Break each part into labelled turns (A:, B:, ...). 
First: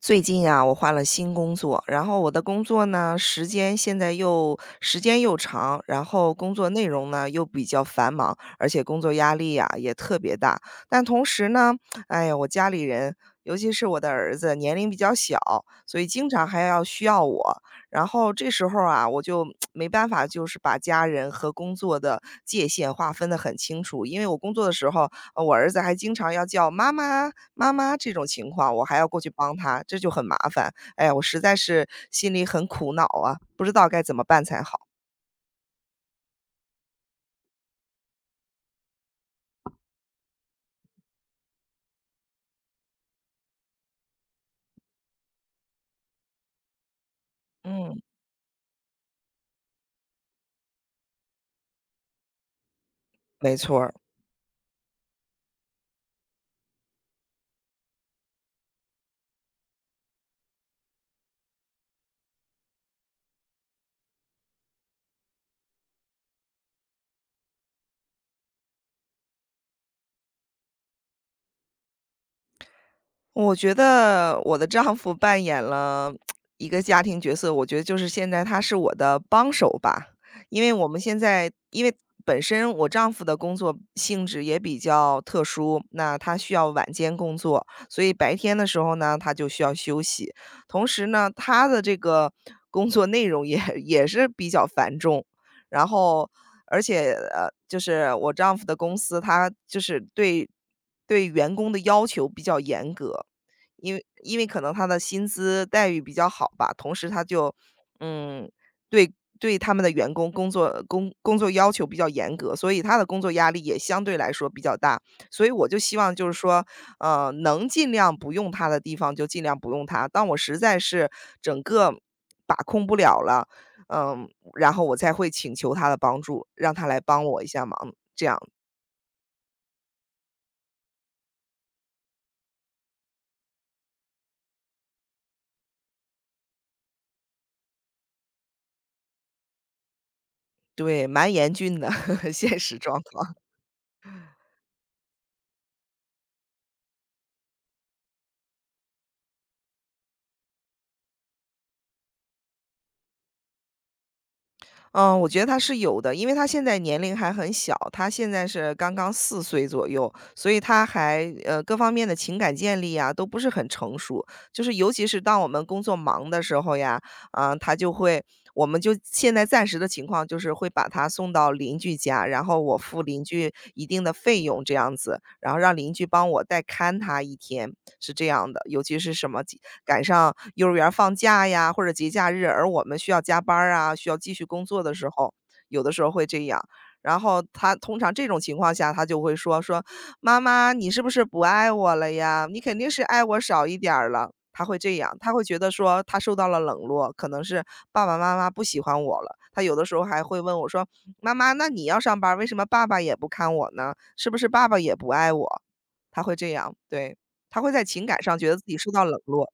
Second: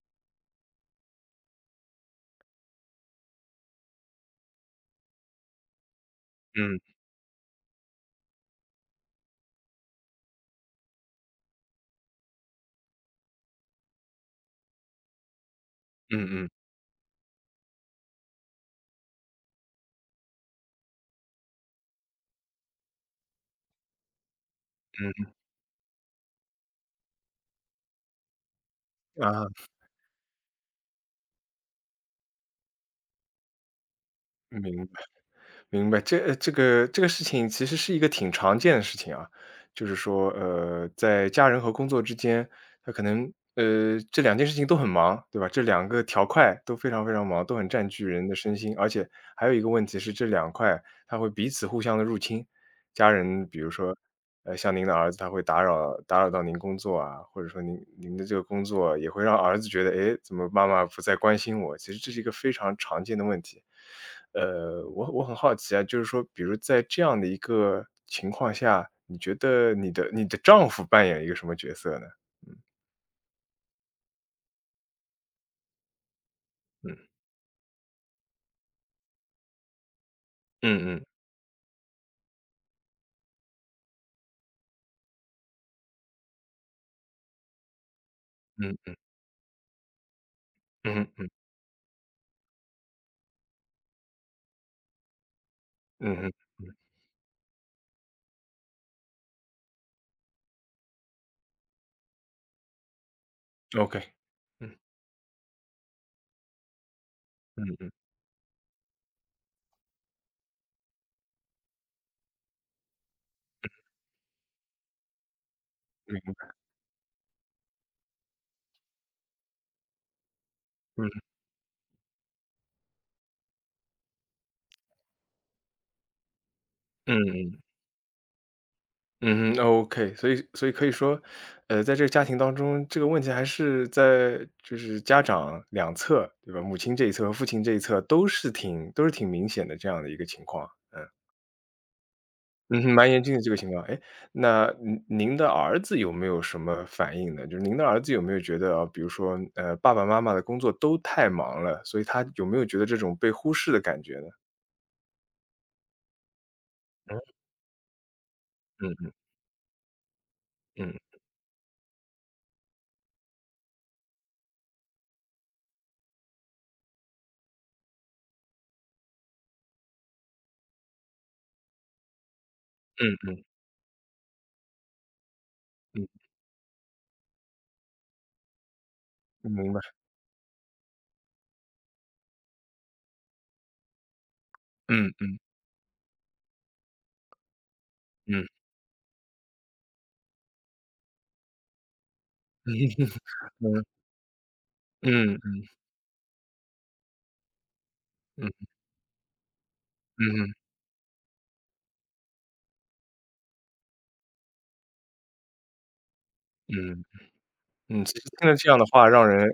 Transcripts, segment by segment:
A: 最近啊，我换了新工作，然后我的工作呢，时间现在又时间又长，然后工作内
B: 嗯
A: 容呢又比较繁忙，而且工作压力呀也特别大。但同时呢，哎呀，我家里人，尤其是我的儿子，年龄比较小，所以经
B: 嗯
A: 常
B: 嗯
A: 还要需要我。然后这时候啊，我就 没办法，就是把家人和工作的界限划分得很清楚。因为我工作的时候，我儿子还经常要叫妈妈，妈妈这种情况，我还要过去
B: 嗯，
A: 帮
B: 啊，
A: 她，这就很麻烦。哎呀，我实在是心里很苦恼啊，不知道该怎么办才好。
B: 明白明白。这个事情其实是一个挺常见的事情啊，就是说，在家人和工作之间，他可能这两件事情都很忙，对吧？这两个条块都非常非常忙，都很占
A: 嗯，
B: 据人的身心，而且还有一个问题是，这两块它会彼此互相的入侵。家人
A: 没
B: 比如
A: 错儿。
B: 说，像您的儿子他会打扰到您工作啊，或者说您的这个工作也会让儿子觉得，诶，怎么妈妈不再关心我？其实这是一个非常常见的问题。我很好奇啊，就是说比如在这样的一个情况下，你觉得你的丈夫扮演一个什么角色呢？嗯
A: 我觉得我的丈夫扮演了一个
B: 嗯
A: 家庭角色，我觉得就是现在他是我的帮手吧。因为我们
B: 嗯
A: 现在本身我丈夫的工作性质也比较特殊，那他需要晚间工作，所以白天的时候
B: 嗯
A: 呢，他就需要休息。同时
B: 嗯
A: 呢，
B: 嗯
A: 他的这个工作内容也 也是比较繁重，然
B: 嗯
A: 后
B: 嗯嗯
A: 而且，就是我丈夫的公司，他就是对对员工的要求比较严格。
B: 嗯
A: 因
B: ，OK,
A: 为因为可能
B: 嗯
A: 他的薪资待遇比较好吧，同时他就，
B: 嗯嗯
A: 嗯，对对他们的员工工作要求比较严格，所以他的工作压力也相对来说比较大。所以我就希望
B: 嗯
A: 就是
B: 嗯
A: 说，能尽量不用他的地方就尽量不用他，当我实在是
B: 嗯
A: 整个把控不了了，嗯，然后我才会请求他的帮助，让他来
B: 嗯
A: 帮我一下
B: 嗯。
A: 忙。
B: 嗯， o k, 所以可以说，在这个家庭当中，这个问题还是在就是家长两侧，对吧？母亲这一侧和父亲这一侧都是挺明显的这样的一个情况，嗯，
A: 对，蛮严峻的 现实
B: 嗯哼，
A: 状
B: 蛮严峻
A: 况。
B: 的这个情况。哎，那您的儿子有没有什么反应呢？就是您的儿子有没有觉得啊，比如说，爸爸妈妈的工作都太忙了，所以他有没有觉得这种被忽视的感觉呢？
A: 嗯，我觉得他是有的，因为他现在年龄还很小，他现在是
B: 嗯
A: 刚刚
B: 嗯
A: 四岁左右，所以他
B: 嗯
A: 还各方面的情感建立啊，都不是很成熟。就是尤其是当我们工作忙的时候呀，啊，他就会我们就现在暂时的情况就是会把他送到邻居家，然后我付邻
B: 嗯
A: 居一定的费用这样子，然后让邻居
B: 嗯
A: 帮我代看他一天，是这样的。尤其是什么
B: 嗯，明白，
A: 赶上幼儿园儿放假呀，或者节假日，而我们需要加班儿啊，需要继续工作的时
B: 嗯
A: 候，
B: 嗯
A: 有的时候会这样。然后他通常这种
B: 嗯
A: 情况下，他就会说：“妈妈，你是不是不爱我了呀？你肯定是
B: 嗯
A: 爱我少一
B: 嗯
A: 点儿了。”他会这样，他
B: 嗯
A: 会觉
B: 嗯
A: 得说他受到了冷落，可能是爸爸妈妈
B: 嗯
A: 不喜欢我了。他有的时候还会
B: 嗯。
A: 问我说：“妈妈，那你要上班儿为什么爸爸也不看我呢？是不是爸爸也不爱我？”他会这样，
B: 嗯，
A: 对，他会在
B: 嗯，
A: 情感上觉得自己受到冷落。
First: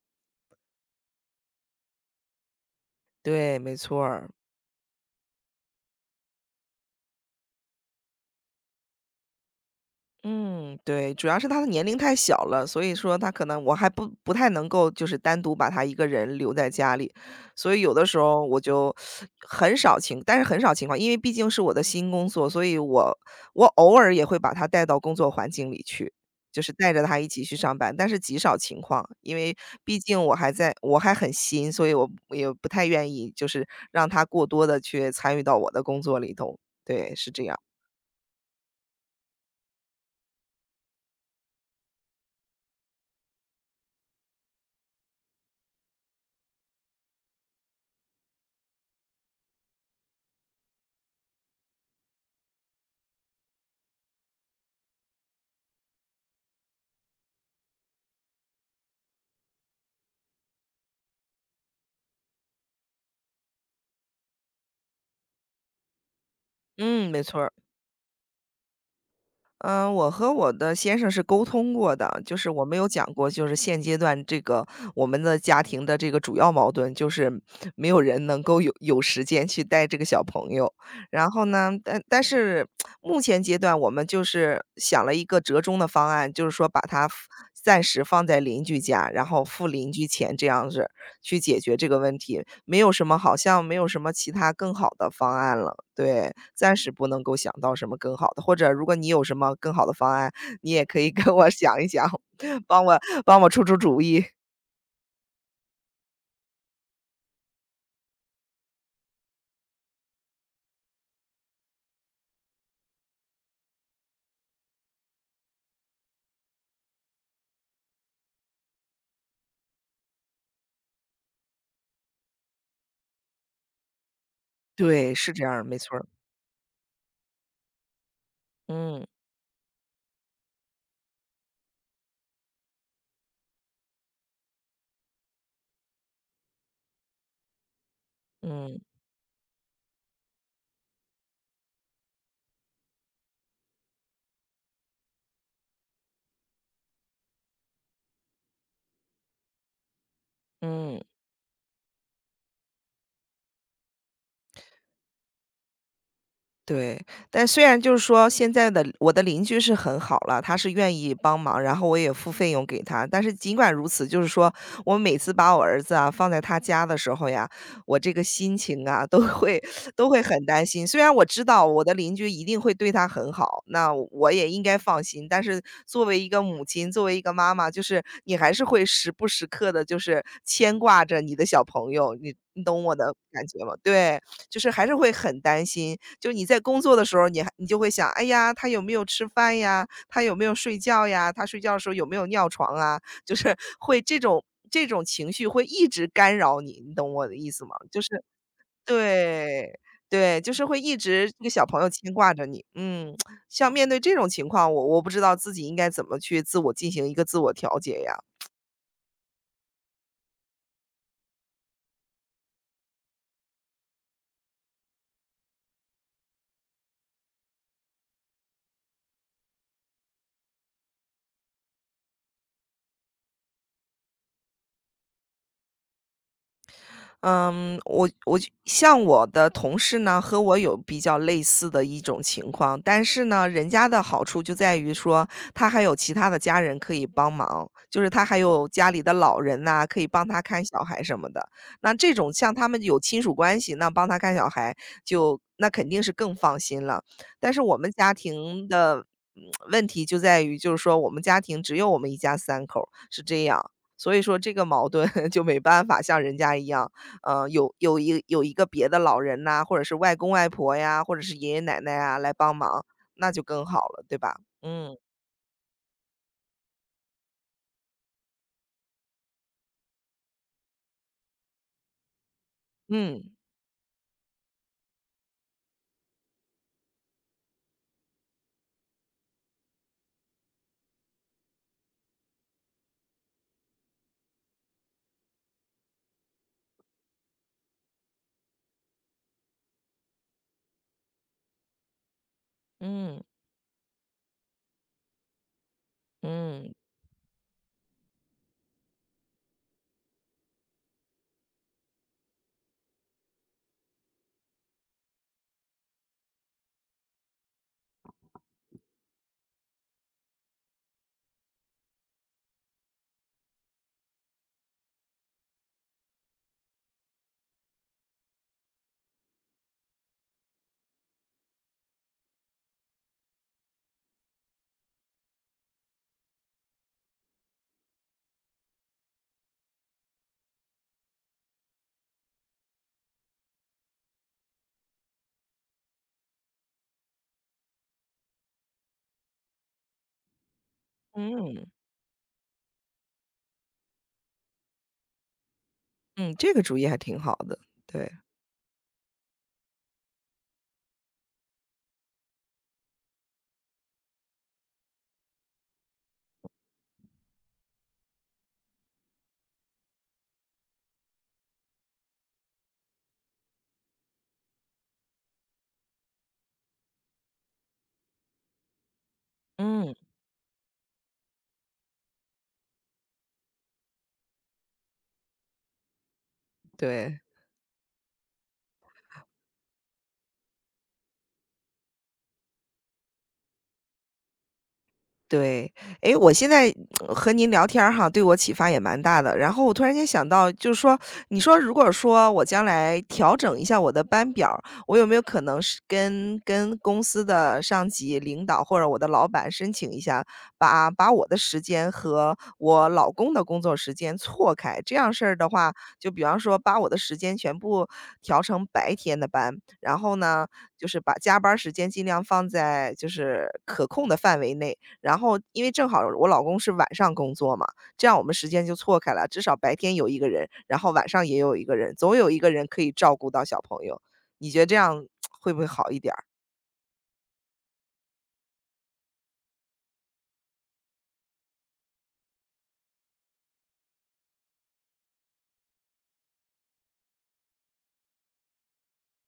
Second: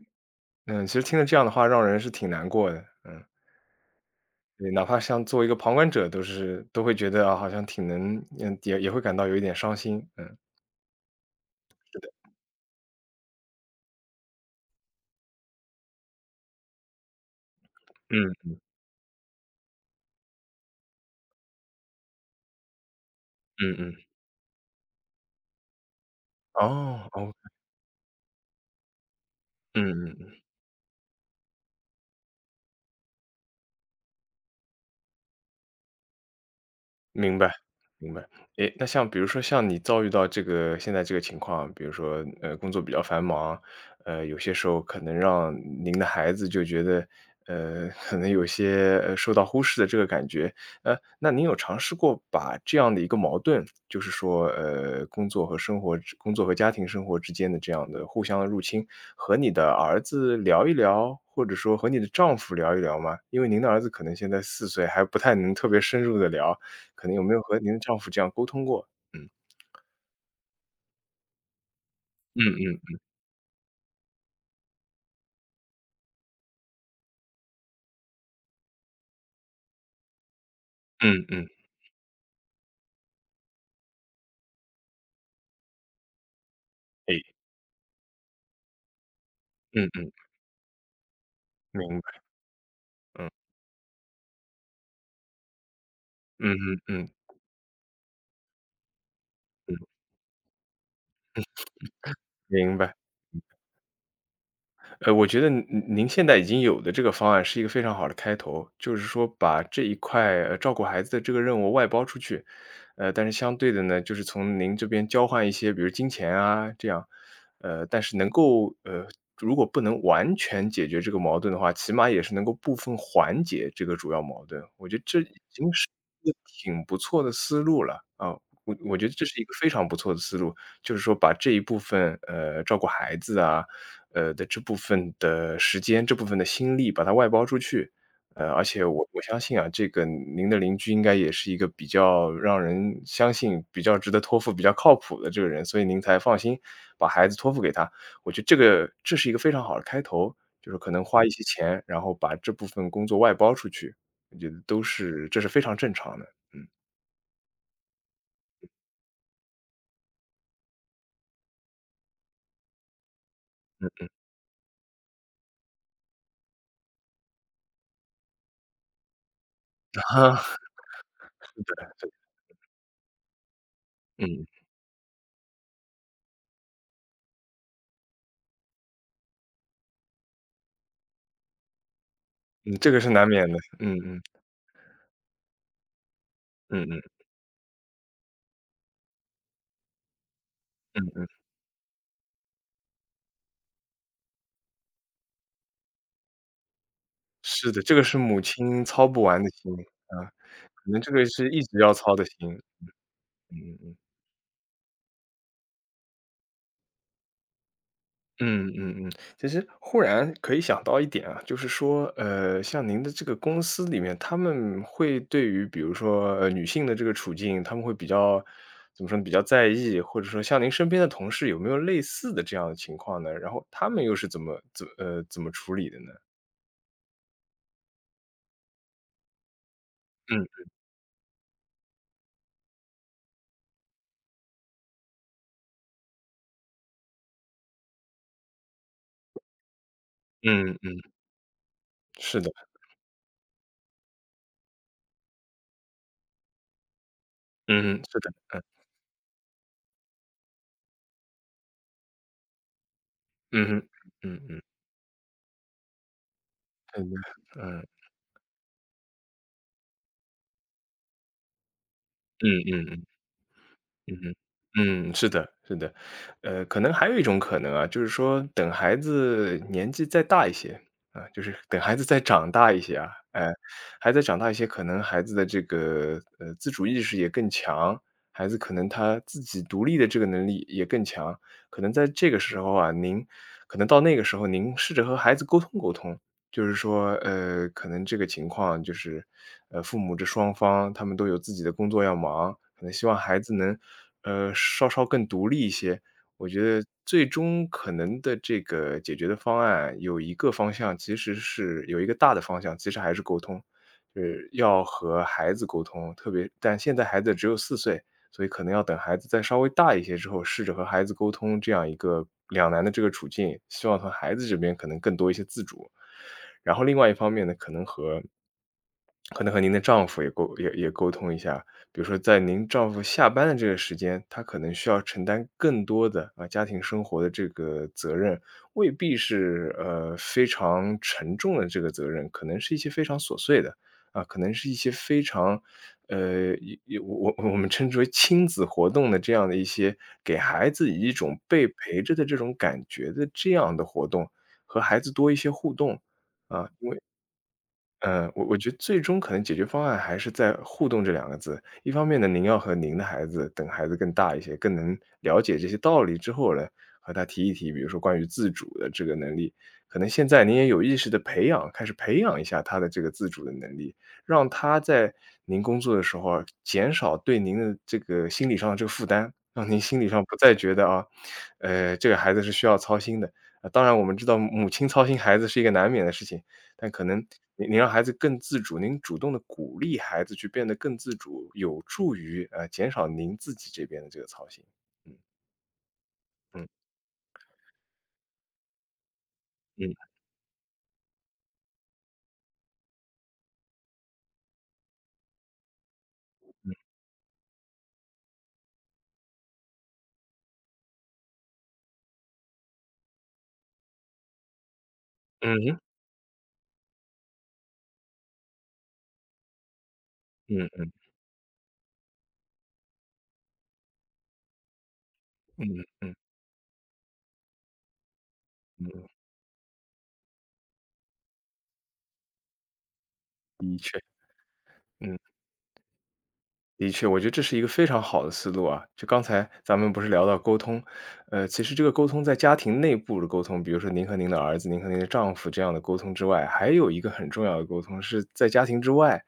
B: 其实听了这样的话，让人是挺难过的，嗯，
A: 对，没错儿。
B: 对，哪怕像作为一个旁观者，都会觉得，啊，好像挺能嗯，也会感到有一点伤心，嗯，
A: 嗯，对，主要是他的年龄太小了，所以说他可能我还不太能够就是单独把他一个人留在家里，所以有的时候
B: 嗯，
A: 我就很少情但是很少情况，因为毕竟是我的新工作，所以我
B: 嗯
A: 偶
B: 嗯，
A: 尔也会把他带到工作环境里去，就是带着
B: 哦，
A: 他一
B: 哦，
A: 起去上班，但是极少情况，因为
B: 嗯
A: 毕
B: 嗯
A: 竟
B: 嗯。
A: 我还很新，所以我也不太愿意就是让他过多的去参与到我的工作里头，对，是
B: 明
A: 这
B: 白，
A: 样。
B: 明白。诶，那像比如说像你遭遇到这个现在这个情况，比如说，工作比较繁忙，有些时候可能让您的孩子就觉得，可能有些，受到忽视的这个感觉。那您有尝试过把这样的一个矛盾，就是说，工作和家庭生活之间的这样的互相的入侵，和你的儿子聊一聊，或者说和你的丈夫聊一聊吗？因为您的儿子可能现在四岁，还不太能特别深入的聊。可
A: 嗯，
B: 能
A: 没
B: 有没
A: 错
B: 有
A: 儿。
B: 和您的丈夫这样沟通过？嗯。
A: 嗯，我和我的先生是沟通过的，就
B: 嗯
A: 是我没有
B: 嗯
A: 讲过，就是现阶段这个我们的家庭的这个主要矛盾，就是没有人能够有时间去带这个小朋友。
B: 嗯
A: 然后
B: 嗯
A: 呢，但是目前阶段我们就是想了一个折中的方案，就是说把他暂时放在邻居家，然后付
B: 嗯
A: 邻居
B: 嗯。
A: 钱这样子。去解决这个
B: 明白，
A: 问题，没有什么
B: 嗯，
A: 好像没有什么其他更好的方案了。对，
B: 嗯
A: 暂
B: 嗯
A: 时不
B: 嗯
A: 能够想到什么更好的，或者如果你有什么更
B: 嗯，
A: 好的方案，你也可以 跟我想一想，
B: 明
A: 帮
B: 白。
A: 我帮我出出主意。
B: 我觉得您现在已经有的这个方案是一个非常好的开头，就是说把这一块，照顾孩子的这个任务外包出去。但是相对的呢，就是从您这边交换一些，比如金钱啊这样，但是如果不能完全解决这个矛盾的话，起码也是能够部分缓解这个主要矛盾。我觉得
A: 对，
B: 这已
A: 是这样儿，
B: 经
A: 没
B: 是
A: 错儿。
B: 一个挺不错的思路了，啊，我
A: 嗯，
B: 觉得这是一个非常不错的思路，就是说把这一部分，照顾孩子啊，的这部分的时间、这部分的心力把它外包出去。而
A: 嗯，
B: 且我相信啊，这个您的邻居应该也是一个比较让人相信、比较值得托付、比较靠谱的这个人，所以您才放心把孩子托付给他。我觉得这是一个非常好的开头，就是可
A: 嗯。
B: 能花一些钱，然后把这部分工作外包出去，我觉得这是非常正常的，嗯。
A: 对，但虽然就是说现在的我的邻居是很好了，他是愿意帮忙，然后我也付费用给他。但是尽管如此，就是说我每次把我儿子啊放在他家的时候呀，我这个心情啊都会很担 心。虽然我知
B: 是，
A: 道
B: 对
A: 我的
B: 对，
A: 邻居一定会对他很好，那我
B: 嗯，
A: 也应该放心。但是作为一个母亲，作为一个妈妈，就是你还是会时不时刻的，就是牵挂着你的小朋友，你
B: 嗯，
A: 懂
B: 这
A: 我
B: 个是
A: 的
B: 难
A: 感
B: 免的，
A: 觉吗？
B: 嗯
A: 对。
B: 嗯，
A: 就是还是会很担心，就你在工
B: 嗯
A: 作
B: 嗯，
A: 的时候，你还你就会想，哎呀，他有没有吃饭呀？他有没有睡
B: 嗯
A: 觉
B: 嗯。
A: 呀？他睡觉的时候有没有尿床啊？就是会这种情绪会一直干扰你，你懂我的意思吗？
B: 是的，这
A: 就
B: 个
A: 是
B: 是母亲操不完的
A: 对，
B: 心，啊，
A: 对，就是会
B: 可
A: 一
B: 能这个
A: 直这
B: 是
A: 个
B: 一
A: 小
B: 直
A: 朋友
B: 要
A: 牵
B: 操的
A: 挂着
B: 心，
A: 你。嗯，
B: 嗯
A: 像
B: 嗯
A: 面
B: 嗯。
A: 对这种情况，我不知道自己应该怎么去自我进行一个自我调节呀。
B: 嗯嗯嗯，其实忽然可以想到一点啊，就是说，像您的这个公司里面，他们会对于比如说，女性的这个处境，他们会比较怎么说呢，比较在意，或者说像您身边的同事有没有类似的这样的情况呢？然后他们又是怎么怎呃，怎么处理的呢？
A: 嗯，我就像我的同事呢，和
B: 嗯，
A: 我有比较类似的一种情况，但是呢，人家的好处就在于说，他还有其他的家人可以帮忙，就是他还有家里的老人呐、可以帮他看
B: 嗯
A: 小
B: 嗯，
A: 孩什么的。那这种
B: 是的，
A: 像他们有亲属关系，那帮他看小孩就那肯定是更放心了。但是我们
B: 嗯，
A: 家
B: 是的，嗯，
A: 庭的嗯问题就在于，就是说我们家庭只有我们一家三口儿是
B: 嗯哼，嗯嗯
A: 这样，
B: 嗯
A: 所以说
B: 嗯
A: 这
B: 嗯
A: 个矛盾 就没办法像人家一样。有
B: 嗯。
A: 有一有一个别的老人呐，或者是外公外婆呀，或者是爷爷奶奶啊来帮
B: 嗯
A: 忙，
B: 嗯嗯，
A: 那就更好了，对
B: 嗯哼，
A: 吧？嗯
B: 嗯，是的，是的，可能还有一种可能啊，就是说等孩子年纪再大一些啊，就是等孩子再长大一些啊，
A: 嗯
B: 孩子长大一些，可能孩子的这个自主意识也更强，孩子可能他自己独立的这个能力也更强，可能在这个时候啊，您可能到那个时候，您试着和孩子沟通沟通，就是说，可能这个情况就是，父母这双方他们都有自己的工作要忙，可能希望
A: 嗯
B: 孩子能，稍稍更独立一些。我觉
A: 嗯
B: 得最终可能的这个解决的方案有一个方向，其实是有一个大的方向，其实还是沟通，就是要和孩子沟通。特别但现在孩子只有四岁，所以可能要等孩子再稍微大一些之后，试着和孩子沟通这样一个两难的这个处境，希望从孩子这边可能更多一些自主。然后另外一方面呢，可能和您的丈夫也沟通一下，比如说在您丈夫下班的这个时间，他可能需要承担更多的家庭生活的这个责任，未必是非常沉重的这个责任，可能是一些非常琐碎的啊，可能是一些非常一一我我我们称之为亲子活动的这样的一些给孩子以一种
A: 嗯
B: 被陪着的这种感觉的这样的活动，和孩子多一些互动。
A: 嗯，这个
B: 啊，
A: 主意还挺好的，对。
B: 我觉得最终可能解决方案还是在“互动”这两个字。一方面呢，您要和您的孩子，等孩子更大一些，更能了解这些道理之后呢，和他提一提，比如说关于自主的这个能力，可能现在您也有意识的培养，开始培养一下他的这个自主的能力，让他在您工作的时候啊，减少对您的这个心理上的这个负担，让您
A: 嗯。
B: 心理上不再觉得啊，这个孩子是需要操心的。啊，当然我们知道母亲操心孩子是一个难免的事情，但可
A: 对。
B: 能你让孩子更自主，您主动的鼓励孩子去变得更自主，有助于，减少您自己这边的这个操心。嗯，
A: 对，诶，我现在和您聊天儿哈，对我启发也蛮大的。然后我突然
B: 嗯，
A: 间想到，就是说，你说如果说我将来调整一下我的班表儿我有没有可能是跟
B: 嗯，
A: 跟公司的上级领导或者我的老板申请一下，把我的时间和我老公的工作时间错开？这样事儿的话，
B: 嗯，
A: 就比方说把我的时间全部调成白天的班，然后呢，
B: 嗯哼，嗯
A: 就
B: 嗯，
A: 是把加班儿时间尽量放在就是可控的范围内。然后因
B: 嗯
A: 为
B: 嗯
A: 正好
B: 嗯
A: 我老公是晚上工作嘛，这样我们时
B: 嗯嗯
A: 间就
B: 嗯嗯
A: 错
B: 嗯
A: 开
B: 嗯
A: 了，至少白天有一个人，然后晚上也有一个人，总有一个人可以照顾到小
B: 嗯。的
A: 朋友。
B: 确，
A: 你觉得这样
B: 嗯。
A: 会不会好一点儿？
B: 的确，我觉得这是一个非常好的思路啊。就刚才咱们不是聊到沟通，其实这个沟通在家庭内部的沟通，比如说您和您的儿子、您和您的丈夫这样的沟通之外，还有一个很重要的沟通是在家庭之外。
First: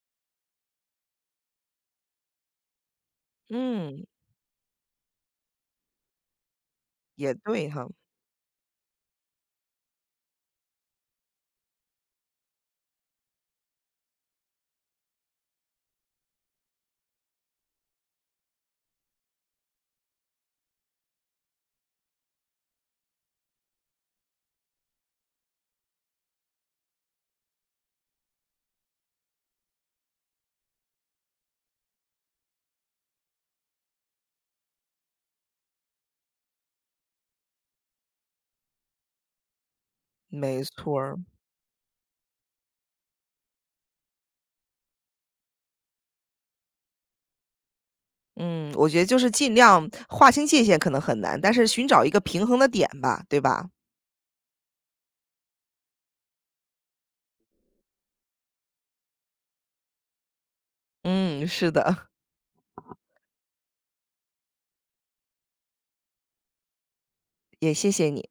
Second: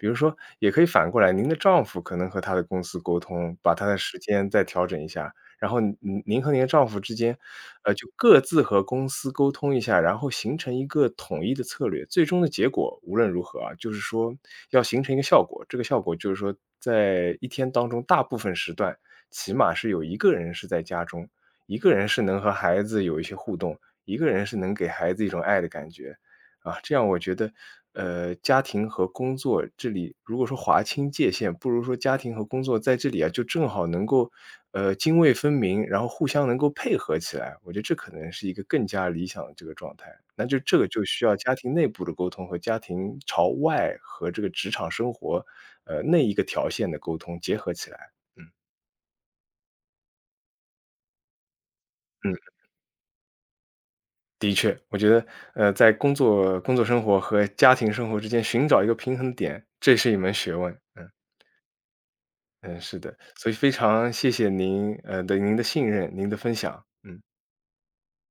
B: 比如说，也可以反过来，您的丈夫可能和他的公司沟通，把他的
A: 嗯，
B: 时间再调整一下，然后您和您的丈夫之
A: 也
B: 间，
A: 对哈，
B: 就各自和公司沟通一下，然后形成一个统一的策略。最终的结果无论如何啊，就是说要形成一个效果，这个效果就是说在一天当中大部分时段，起码是有一个人是在家中，一个人是能和孩子有一些互动，一个人是能给孩子一种爱的感觉。啊，这样我觉得，家庭和工作这里如果说划清界限，不如说家庭和工作在这里啊，就正好能够泾渭分明，然后互相能够配合起来，我觉得这可能是一个更加理想的这个状态。那就
A: 没
B: 这个
A: 错
B: 就
A: 儿。
B: 需要家庭内部的沟通和家庭朝外和这个职场生活，那一个条线的沟通结合起来。嗯
A: 嗯，我觉得就是尽量划清界限可能很难，但是寻找一个
B: 嗯，
A: 平衡的点吧，对吧？
B: 的确，我觉得，在工作生活和家庭生活之间寻找一个平衡点，这是一门学问。嗯
A: 嗯，是的，
B: 嗯，是的，所以非常谢谢您，您的信任，您的分享，嗯。
A: 也谢谢你。